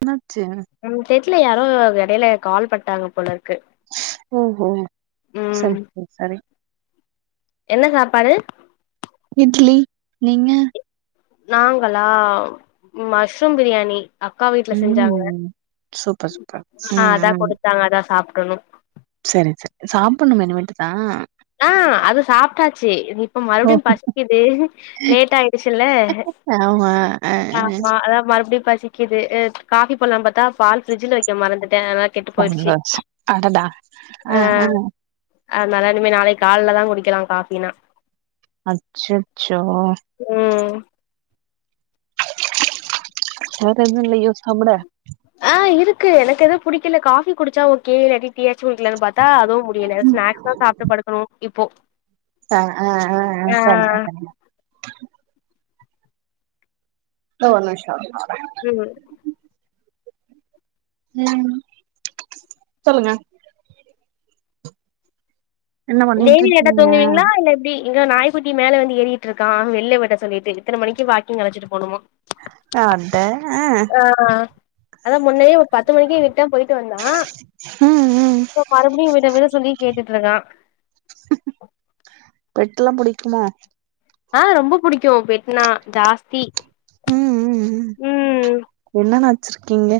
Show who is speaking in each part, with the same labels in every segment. Speaker 1: என்னாச்சு
Speaker 2: ம் தெர்ல யாரோ எடைல கால் பண்ட்டாங்க போல இருக்கு
Speaker 1: ஓ ஹோ
Speaker 2: ம்
Speaker 1: செரிப்பா செரி
Speaker 2: என்ன சாப்பாடு
Speaker 1: இட்லி நீங்க
Speaker 2: நாங்களா ம் மஷ்ரூம் பிரியாணி அக்கா வீட்ல செஞ்சாங்க
Speaker 1: ம் சூப்பர் சூப்பர்
Speaker 2: ஆ
Speaker 1: ம்
Speaker 2: அதா குடுத்தாங்க அதா சாப்டணு
Speaker 1: செரி செரி சாப்புட்ணுமா இனிமேட்டு தா
Speaker 2: ஆ அது சாப்ட்டாச்சு இது இப்ப மறுவடியு பசக்குது லேட் ஆயிடுச்சுல்ல
Speaker 1: ஆமா அ அ
Speaker 2: ஆமா அதா மறுபடியு பசிக் க்குது அ காஃபி போட்லான் பாத்தா பால் ஃபிரிட்ஜில வெக்க மறந்துட்டே அதா
Speaker 1: சந்தோஷ அடடா ஆ ஆ
Speaker 2: அதனால இனிமே நாளைக்கு கால்ல தா குடிக்கலா காஃபினா
Speaker 1: அச்சச்சோ
Speaker 2: ம்
Speaker 1: வேற எது இல்லயோ சாப்புட
Speaker 2: ஆ இருக்கு எனக்கு எது புடிக்கல காஃபி குடிச்சா ஓகே இல்லாட்டி டீ யாச்சு குடிக்கலான்னு பாத்தா அதுவு முடியல ஸ்னாக்ஸ் தா சாப்ட்டு படுக்கணு இப்போ
Speaker 1: ஆ ஆ ஆ ஆ செரிமா செரிமா இதோ ஒரு நிம்ஷ [unintelligible]
Speaker 2: ஏமா
Speaker 1: ம் சொல்லுங்க என்ன பண்ணிட்டு
Speaker 2: டெய்லி லேட்டா
Speaker 1: இருக்கீங்க
Speaker 2: தூங்குவீங்ளா இல்ல எப்டி இங்க நாய்குட்டி மேல வந்து ஏறிக்கிட்ருக்கா வெள்ல விட சொல்லிட்டு இத்தன மணிக்கு வாக்கிங் அழச்சிட்டு போனுமா
Speaker 1: அட ஆ
Speaker 2: ஆ அதா முன்னயே ஒ பத்து மணிக்கு விட்டா போயிட்டு வந்தா ஆ
Speaker 1: ம் ம்
Speaker 2: போ மறுபடியு விடு விட சொல்லி கேட்டுட்ருக்கா
Speaker 1: பெட் எல்லா புடிக்குமோ
Speaker 2: ஆ ரொம்ப புடிக்கு பெட் னா தாஸ்தி
Speaker 1: ம் ம் ம் என்னன்னா வச்ருக்கீங்க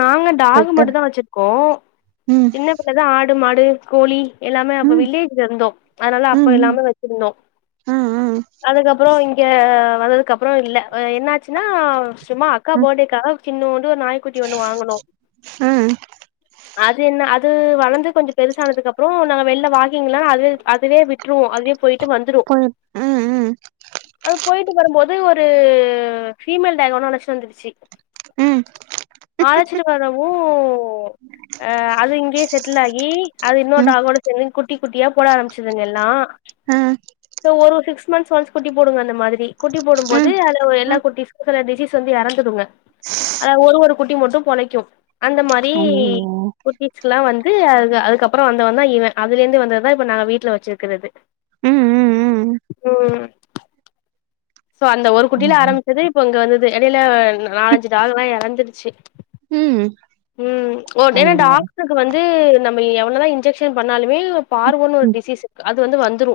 Speaker 2: நாங்க டாகு மட்டு தா வச்சிர்க்கோ
Speaker 1: ம்
Speaker 2: சின்ன பிள்ள தா ஆடு மாடு கோழி எல்லாமே அப்ப
Speaker 1: ம்
Speaker 2: வில்லேஜ்ல இருந்தோ அதனால அப்ப
Speaker 1: ம்
Speaker 2: எல்லாமே வெச்சிருந்தோ
Speaker 1: ம் ம்
Speaker 2: அதுக்கப்றோ இங் க வந்ததுக்கப்பறோ இல்ல ஒ என்னாச்சின்னா சும்மா அக்கா
Speaker 1: ம்
Speaker 2: பாடேக்காக சின்னூன்டு ஒரு நாய் குட்டி ஒன்னு வாங்குனோ
Speaker 1: ம்
Speaker 2: அது என்ன அத் து வளந்து கொஞ்சு பெருசானதுக்கப்றோ நாங்க வெள்ல வாக்கிங்குலா அது அதுவே விட்ருவோ அதுவே போயிட்டு வந்துரு
Speaker 1: போய் ம் ம்
Speaker 2: அது போய்ட்டு வரும்‌ போத் ஒரு ஃபிமேல் டாக் ஒன்னு அலச்னு வந்துடுச்சி
Speaker 1: ம்
Speaker 2: ஆலச்சிட்டு வரவூ ஆ அது இங்க்யே செட்டுல் ஆகி அது இன்னொர்
Speaker 1: ம்
Speaker 2: டாகோட செந்நு குட்டி குட்டியா போட ஆரம்ப்ச்சிதுங் எல்லா
Speaker 1: ஆ
Speaker 2: சோ ஒரு சிக்ஸ் மந்ஸ் வன்ஸ் குட்டி போடு அந்த மாதிரி குட்டி போடும் போது
Speaker 1: ம்
Speaker 2: அதுல ஒ எல்லா
Speaker 1: ம்
Speaker 2: குட்டிஸ் சில டிசீஸ் வந்து யறந்துடுங்க அத ஒரு ஒரு குட்டி மட்டு பொழைக்கு அந்த மாரி
Speaker 1: ஐயோ
Speaker 2: குட்டீஸ்க்லா வந்து அதுக அதுக்கப்பறோ வந்தவன் தா இவெ அதுலேந்து வந்தது தா இப்போ நாங்க வீட்ல வெச்சிர்க்குறது
Speaker 1: ம் ம் ம்
Speaker 2: ம் சோ அந்த ஒரு குட்டில
Speaker 1: ம்
Speaker 2: ஆரம்பிச்சது இப்போ இங்க வந்தது எடைய்ல நாலஞ்சு டாகுலா எறந்துடுச்சி
Speaker 1: ம்
Speaker 2: ம் ஓ டேனா
Speaker 1: ஐயோ
Speaker 2: டாக்ஸ்க்கு வந்து நம்ம எவ்ளோதா இன்ஜெஷ் எ பண்ணாலுமே பார்வோனு ஒரு
Speaker 1: ம்
Speaker 2: டிசீஸ் இருக்கு அது வந்து வந்துரு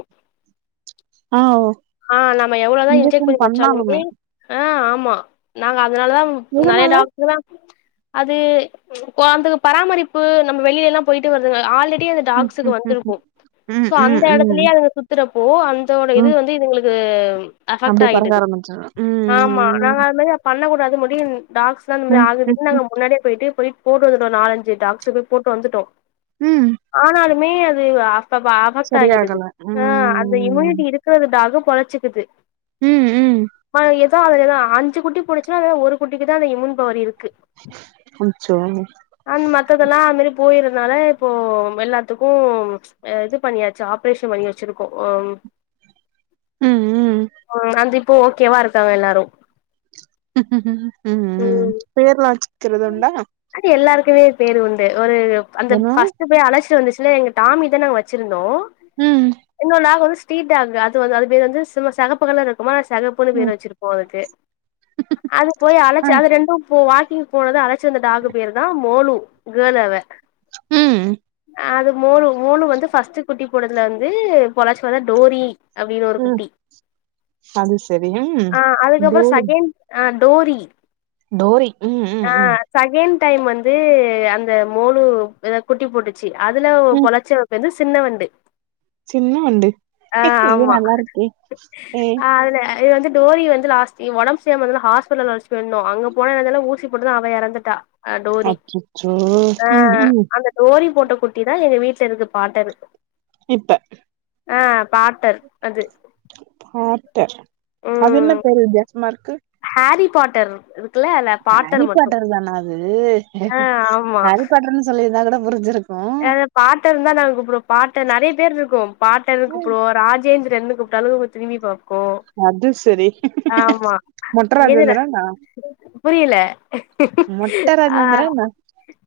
Speaker 1: ஆ ஓ
Speaker 2: ஆ நம்ம எவ்வளோதா இன்ஜக்
Speaker 1: இன்ஜெக்ஷன்
Speaker 2: பண்ணி வச்சாலுமே
Speaker 1: பண்ணாலுமே
Speaker 2: ஆ ஆமா நாங்க அதுனாலவ் நறையா
Speaker 1: எதனால
Speaker 2: டாக்ட்ரு தா அது போ அன்துக்கு பராமரிப்பு நம்ம வெளியெல்லா போய்ட்டு வருதுங்க ஆல்ரெடி அந்தட்
Speaker 1: ம்
Speaker 2: டாக்ஸுக்கு
Speaker 1: ம் ம்
Speaker 2: வந்துருக்கு
Speaker 1: ம்
Speaker 2: சோ
Speaker 1: ம்
Speaker 2: அந்த எடத்துலே
Speaker 1: ம்
Speaker 2: அது சுத்துறப்போ அந்தோட இது வந்து இதுங்ளுக் து அம் அ
Speaker 1: அப்டி பறக்க ஆரம்பிச்சனா உம்
Speaker 2: ஆமா நாங்க அது மாரியா பண்ணக்கூடாது முடின் டாக்ஸ்ல்லா அந்த
Speaker 1: ம்
Speaker 2: மாரிஆகுது
Speaker 1: ம்
Speaker 2: என்ன
Speaker 1: ம்
Speaker 2: நாங்க முன்னாடே போய்ட்டு போய்ட் போட்டு வந்துட்டோ நாலஞ்சு டாக்ஸு போய் போட்டு வந்துட்டோ
Speaker 1: ம்
Speaker 2: ஆனாலுமே அது அஃபப் அவக்ட் ஆகிடுது
Speaker 1: சரியாகல
Speaker 2: ஆ அந்த
Speaker 1: ம்
Speaker 2: இம்யூனிட்டி இரு சோ அந்த டாகு பொழச்சிக்குது
Speaker 1: ம் ம்
Speaker 2: ப ஏதோ அதுல எதா அஞ்சி குட்டி போடுச்சுனா ஏ யோ ஒரு குட்டிக்கிதா அந்த இமுன் பவர் இருக்கு
Speaker 1: ஆச்சோ
Speaker 2: அந் மத்தத்தல்லா அதுமாரி போய்றத்னால இப்போம் எல்லாத்துக்கு ஆ இது பண்ணியாச்சு ஆப்ரேஷன் பண்ணி வச்சிருக்கோ ஓம்
Speaker 1: ம் ம்
Speaker 2: ஒம் அந்த் இப்போ ஓகேவா இருக்காங் எல்லாரு
Speaker 1: ம் ம் பேர்லா வச்க்குறத் உண்டா
Speaker 2: அது எல்லார்க்குவே பேரு உண்டு ஒரு அந்தப்
Speaker 1: என்ன
Speaker 2: ஃபஸ் கு போய் அழைச்ட்டு வந்துச்சுலே எங்க டாமி தா நாங் வச்சிருந்தோ
Speaker 1: ம் ஹு
Speaker 2: இன்னொரு நாக் வந்து ஸ்ட்ரீட் டாக்கு அது வந்து அது பேர் வந்து சும்மா செகப்பு கலரு சும்மா செகப்புன்னு பேர்
Speaker 1: ம்
Speaker 2: வச்சிருக்கோ அதுக்கு அது போய்
Speaker 1: ஆ
Speaker 2: அழைச்ச அது ரெண்டும் போ வா போனது அழைச்சு வந்த டாகு பேரு தா மோலு [unintelligible]
Speaker 1: ம்
Speaker 2: அது மோலு மோலு வந்து ஃபஸ்ட்டு குட்டி போட்டுதுல வந்து பொலாச்சுல டோரி அப்டின்னு ஒரு
Speaker 1: ம்
Speaker 2: குட்டி
Speaker 1: அது சரி ம்
Speaker 2: ஆ அதுக்கப்புற
Speaker 1: டோரி
Speaker 2: செகெண்ட் ஆ டோரி
Speaker 1: டோரி ம் ம் ம்
Speaker 2: செகண்ட் டைம் வந்து அந்த மோலு வேற குட்டி போட்டுச்சு அதுல
Speaker 1: ம்
Speaker 2: பொழச்ச வந்து சின்ன வண்டு
Speaker 1: சின்ன வண்டு
Speaker 2: ஆ
Speaker 1: இது
Speaker 2: ஆமா
Speaker 1: நல்லா இருக்கே ஏ
Speaker 2: ஆ அதுல இது வந்து டோரி வந்து லாஸ்ட் ஒடம்பு சரியில்லாமருந்தால ஹாஸ்பிட்டல் அழச்சு போயிருந்தோ அங்க போனதுல ஊசி போட்டுது அவ எறந்துட்டா ஆ டோரி
Speaker 1: அச்சச்சோ
Speaker 2: ஆ
Speaker 1: ம் ம்
Speaker 2: அந்த டோரி போட்ட குட்டி தா எங்க வீட்ல இருக்கு பாட்டரு
Speaker 1: இப்ப
Speaker 2: ஆ பாட்
Speaker 1: பாட்டர் அது என்ன
Speaker 2: ம்
Speaker 1: பேர் வித்தியாசமாருக்கு
Speaker 2: ஹாரி பாட்டர் இருக்குல்ல அதுல
Speaker 1: ஹரி
Speaker 2: மட்டு
Speaker 1: பாட்டர் தானா அது
Speaker 2: ஆ ஆமா
Speaker 1: ஹாரி பாட்டர்ன்னனு சொல்லிருந்தா கூட புரிஞ்சிருக்
Speaker 2: அது பாட்டர்னு தா நாங்க கூப்புறோ பாட்டர் நெறைய பேர் இருக்கு பாட்டர்னு கூப்டுவோ ராஜேஞ்சு தர்னு கூப்ட்டாலு திரும்பி பாக்கு
Speaker 1: அது சரி மொட்ட
Speaker 2: எதுல
Speaker 1: ராஜேந்திரனா
Speaker 2: புரியல
Speaker 1: மொட்ட
Speaker 2: ஆ
Speaker 1: ராஜேந்திரனா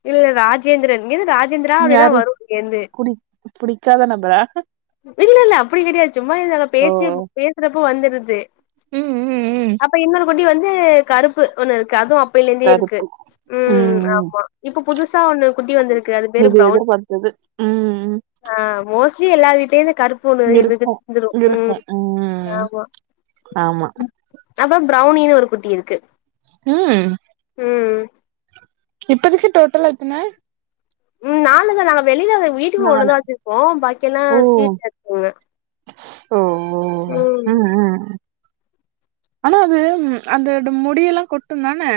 Speaker 2: இல்ல ராஜேந்திரன் இது ராஜேந்திரா அப்டின்னா
Speaker 1: யாரு
Speaker 2: வரு அங்கேருந்து
Speaker 1: குடி புடிக்காத நபரா
Speaker 2: இல்லல்ல அப்டி கெடையாது சும்மா இத
Speaker 1: ஓ
Speaker 2: பேச்சு பேச் சுறப்போ வந்துடுது
Speaker 1: ம் ம் ம்
Speaker 2: அப்ப இன்னொரு குட்டி வந்து கருப்பு ஒண்ணு இருக்கு அதுவு அப் பையிலேருந்தே இருக்கு
Speaker 1: கருப்பு
Speaker 2: ம் ஆமா இப்ப புதுசா ஒண்ணு குட்டி வந்துருக்கு அதுக்
Speaker 1: இது எதிர்பார்த்தது ம்
Speaker 2: ஆ மோஸ்லி எல்லா வீட்டலேந்து கருப் முன்பு இதுக்கு
Speaker 1: இருக்கு
Speaker 2: வந்துரு
Speaker 1: இருக்கு
Speaker 2: ம்
Speaker 1: ம்
Speaker 2: ஆமா
Speaker 1: ஆமா
Speaker 2: ம் அப்ப பிரவுனினு ஒரு குட்டி இருக்கு
Speaker 1: ம்
Speaker 2: ம்
Speaker 1: இப்போதிக்கு டோட்டலா எத்தன
Speaker 2: ம் நாாலு தா நாங்க வெளியில வீட்டுக்குள்ள ஒன்னு
Speaker 1: நாலு
Speaker 2: தா வச்சிருப்போ பாக்கி எல்லா
Speaker 1: ஓ
Speaker 2: சீட்ல இருக்குங்க
Speaker 1: ஓ ஓ
Speaker 2: ம்
Speaker 1: ஆனா அது அந்தட முடியெல்லா கொட்டுந் தானே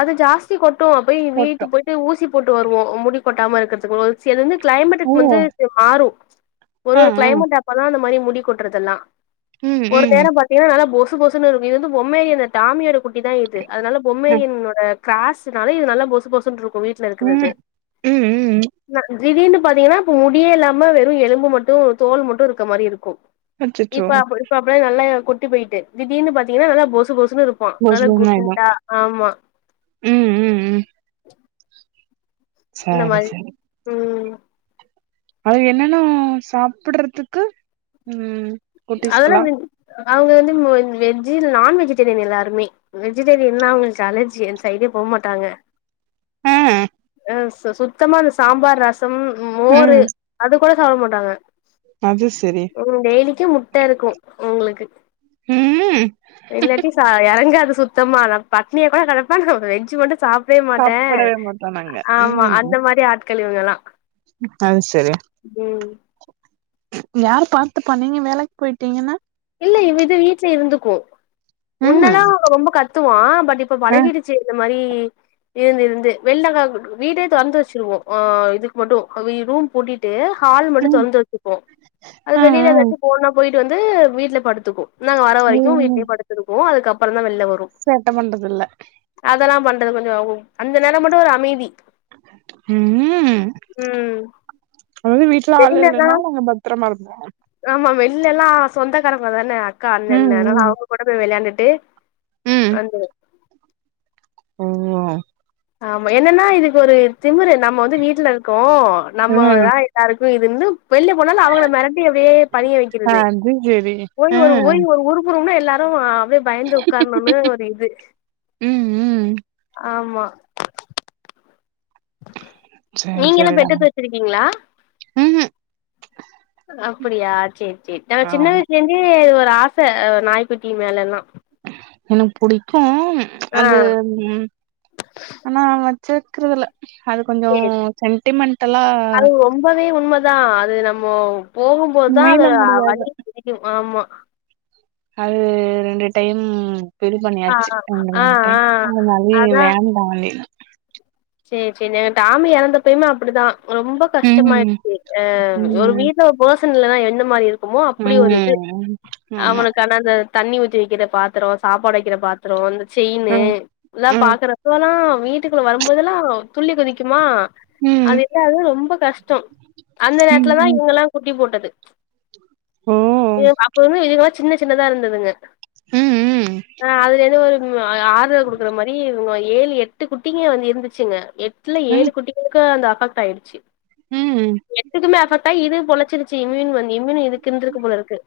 Speaker 2: அது ஜாஸ்தி கொட்டு நா போய் வீட்டு போயிட்டு ஊசி போட்டு வருவோ முடி கொட்டாம இருக்கறதுக்கு சி எதுமே
Speaker 1: ஓ
Speaker 2: கிளைமேடக்கு வந்து மாறும் ஒரு
Speaker 1: ஆ
Speaker 2: ஒரு
Speaker 1: ஆ
Speaker 2: கிளைமேட் அப்பதா அந்த மாரி முடி கொட்டுறதெல்லா
Speaker 1: ம்
Speaker 2: ஒரு நேர
Speaker 1: ம்
Speaker 2: பாத்தீங்கன்னா நல்லா பொசு பொசுன்னு இருக்கு இது வந்து பொம்மையினு டாமி ஓட குட்டி தா இது அதனால
Speaker 1: அ
Speaker 2: பொம்மேயன் இந்த காசுனால இது நல்லா பொசு பொசுனு இருக்கு வீட்டுல இருக்கிறது
Speaker 1: ம் ம் ம்
Speaker 2: திடீர்னு பாத்தீங்கன்னா இப்ப முடியே இல்லாம வெறும் எலும்பு மட்டும் தோல் மட்டும் இருக்கற மாரி இருக்கும்
Speaker 1: அச்சச்சோ
Speaker 2: இப்ப அப் இப்ப அப்படாம் நல்லா கொட்டி போயிட்டு திடீர்னு பாத்தீங்கன்னா நல்லா‌போசு போசன்னு இரு
Speaker 1: புஸ்
Speaker 2: நல்ல
Speaker 1: புஸ்னு ஆயிடு
Speaker 2: குண்டா ஆமா
Speaker 1: ம் ம் ம்
Speaker 2: இந்த
Speaker 1: சரி
Speaker 2: மாரி
Speaker 1: சரி
Speaker 2: ம்
Speaker 1: அது என்னென்னா சாப்பட்றதுக்கு ம்
Speaker 2: அதெல்லா
Speaker 1: குட்டீஸ்கெல்லா
Speaker 2: அவங்க வந்து இ நான்வெஜிடேரியன் எல்லாருமே வெஜிடேரியன்னா அவங்களுக்கு அலர்ஜி அந்த சைடே போ மாட்டாங்க
Speaker 1: அ
Speaker 2: சுத்தமா அந்த சாம்பார் ரசம் மோரு
Speaker 1: ம்
Speaker 2: அது கூட சாப்ட மாட்டாங்க
Speaker 1: அது செரி
Speaker 2: ம் டெய்லிக்கு முட்ட இருக்கு உங்களுக்கு
Speaker 1: ம்
Speaker 2: இல்லாட்டி சா எறங்காது சுத்தமா நா பட்னியா கூட கடப்ப நா வெஜ்ஜு மட்டு சாப் வே மாட்ட
Speaker 1: சாப்படவே மாட்டோ நாங்க
Speaker 2: ஆமா
Speaker 1: ம்
Speaker 2: அந்த மாரி ஆட்கள் இவகல்லா
Speaker 1: அது சரி யார் பாத்து பண்ணீங்க வேலைக்கு போயிட்டீங்கன்னா
Speaker 2: இல்ல இ இது வீட்ல இருந்துக்கு
Speaker 1: ம்
Speaker 2: முன்னல்லா ரொம்ப கத்துவா பட் இப்ப
Speaker 1: அ
Speaker 2: பழகிடுச் சரி இந்த மாரி இருந்து இருந்து வெள்ளக்கா வீடே தொறந்து வச்சுருவோ இதுக்கு மட்டு ரூம் போட்டீட்டு ஹால் மட்டு
Speaker 1: ம்
Speaker 2: தொறந்து வச்சுப்போ அது
Speaker 1: அ
Speaker 2: வெளில
Speaker 1: அ
Speaker 2: வச்சு போனா போயிட்டு வந்து வீட்ல படுத்துக்கு நாங்க வர வரைக்கு
Speaker 1: ம்
Speaker 2: வீட்டயே படுத்திருக்கு அதுக்கப்பறோ தா வெள்ல வரு
Speaker 1: சேட்ட பண்றதில்ல
Speaker 2: அதெல்லா பண்றது கொஞ்சோ ஆவு அந்த நேரம் மட்டு ஒரு அமைதி
Speaker 1: ம்
Speaker 2: ம்
Speaker 1: அதாவது வீட்ல ஆள்
Speaker 2: வெளிலல்லா
Speaker 1: இல்லன்னா நாங்க பத்ரமா இருப்போ
Speaker 2: ஆமா வெள்ள எல்லா சொந்தக்காரங்க தான அக்கா
Speaker 1: ம்
Speaker 2: அண்ணன்ன அதனால
Speaker 1: ம்
Speaker 2: அவுங்க கூட போய் விளையாண்டுட்டு
Speaker 1: ம்
Speaker 2: அந்துரு
Speaker 1: ஓ
Speaker 2: ஆமா என்னன்னா இதுக்கு ஒரு திமுறு நம்ம வந்து வீட்ல இருக்கோ
Speaker 1: ம்
Speaker 2: நம்மதா யாருக்கு இதுன்னு வெள்ல போனாலு அவங்கள மெரட்டி அப்டியே பணிய வைக்கிறது
Speaker 1: அது சரி
Speaker 2: போய்
Speaker 1: அ
Speaker 2: ஒரு ஓய் ஒரு ஊரு ரும்னா எல்லாரு அப்டே பயந்து உக்காரணுனு ஒரு இது
Speaker 1: ம் ம்
Speaker 2: ஆமா
Speaker 1: சரி
Speaker 2: நீங்க எல்லா
Speaker 1: சரிடா
Speaker 2: பெட்டத்து வச்சிருக்கீங்களா
Speaker 1: ம்ஹூம்
Speaker 2: அப்டியா சரி சரி நம சின்ன
Speaker 1: ஆமா
Speaker 2: வயசுல இருந்தே ஒரு ஆச நாய்குட்டி மேலல்லா
Speaker 1: எனக்கு புடிக்கும்
Speaker 2: ஆ
Speaker 1: அது ம் ஆனா வச்சிருக்கிறதுல அது கொஞ்சோ
Speaker 2: சேரி
Speaker 1: சென்டிமெண்டல்லா
Speaker 2: ரொம்பவே உண்மதா அது நம்ம போகும்போதா
Speaker 1: மீள
Speaker 2: அது
Speaker 1: முடியா
Speaker 2: வலி துடிக்கும் ஆமா
Speaker 1: அது, ரெண்டு டைம் இது
Speaker 2: ஆ
Speaker 1: பண்ணியாச்சு ரெண்டு
Speaker 2: ஆ
Speaker 1: மூணு
Speaker 2: ஆ
Speaker 1: டைம் அதனாலே பாண்லே
Speaker 2: சரி சரி எங்க டாமி எறந்தப்பயுமே அப்டிதா ரொம்ப
Speaker 1: ம்
Speaker 2: கஷ்டமாயிருச்சு அ ஒரு
Speaker 1: ம்
Speaker 2: வீட்ல பேர்சன் ல்லா என்ன மாரி இருக்குமோ அப்டி ஒரு இது
Speaker 1: ம் ஆமா
Speaker 2: அவனுக்கான அந்த தண்ணி ஊத்தி வெக்கிற பாத்தரோ, சாப்பாடு வெக்கிற பாத்தரோ, இந்த செயினு
Speaker 1: ம்
Speaker 2: இதா பாக்கரப்போலா வீட்டுக்குள்ள வரம்போதெல்லா துள்ளி குதிக்குமா
Speaker 1: ம் ம்
Speaker 2: அது, ரொம்ப கஷ்டோ அந்த
Speaker 1: ம்
Speaker 2: நேரத்துலதா
Speaker 1: ம்
Speaker 2: இவங்கெல்லா குட்டி போட்டது.
Speaker 1: ஓ
Speaker 2: அப்பவு இதுங்கெல்லா சின்ன சின்னதா இருந்துதுங்க.
Speaker 1: ம் ம்
Speaker 2: ஆ அதுல எதோ ஒரு ஆதரவு குடுக்குற மாரி ஏழு, எட்டு குட்டிங்க வந்து இருந்துச்சுங்க எட்டுல
Speaker 1: ம்
Speaker 2: ஏழு குட்டிகங்களுக்கு அந்த அஃபெக்ட் ஆய்டுச்சு.
Speaker 1: ம்
Speaker 2: எட்டுக்குமே அஃபெக்ட் ஆயி இது பொழச்சிருச்சு இம்யூன் வந்து இம்யூன் இதுக்கிருந்திருக்கு போல இருக்கு.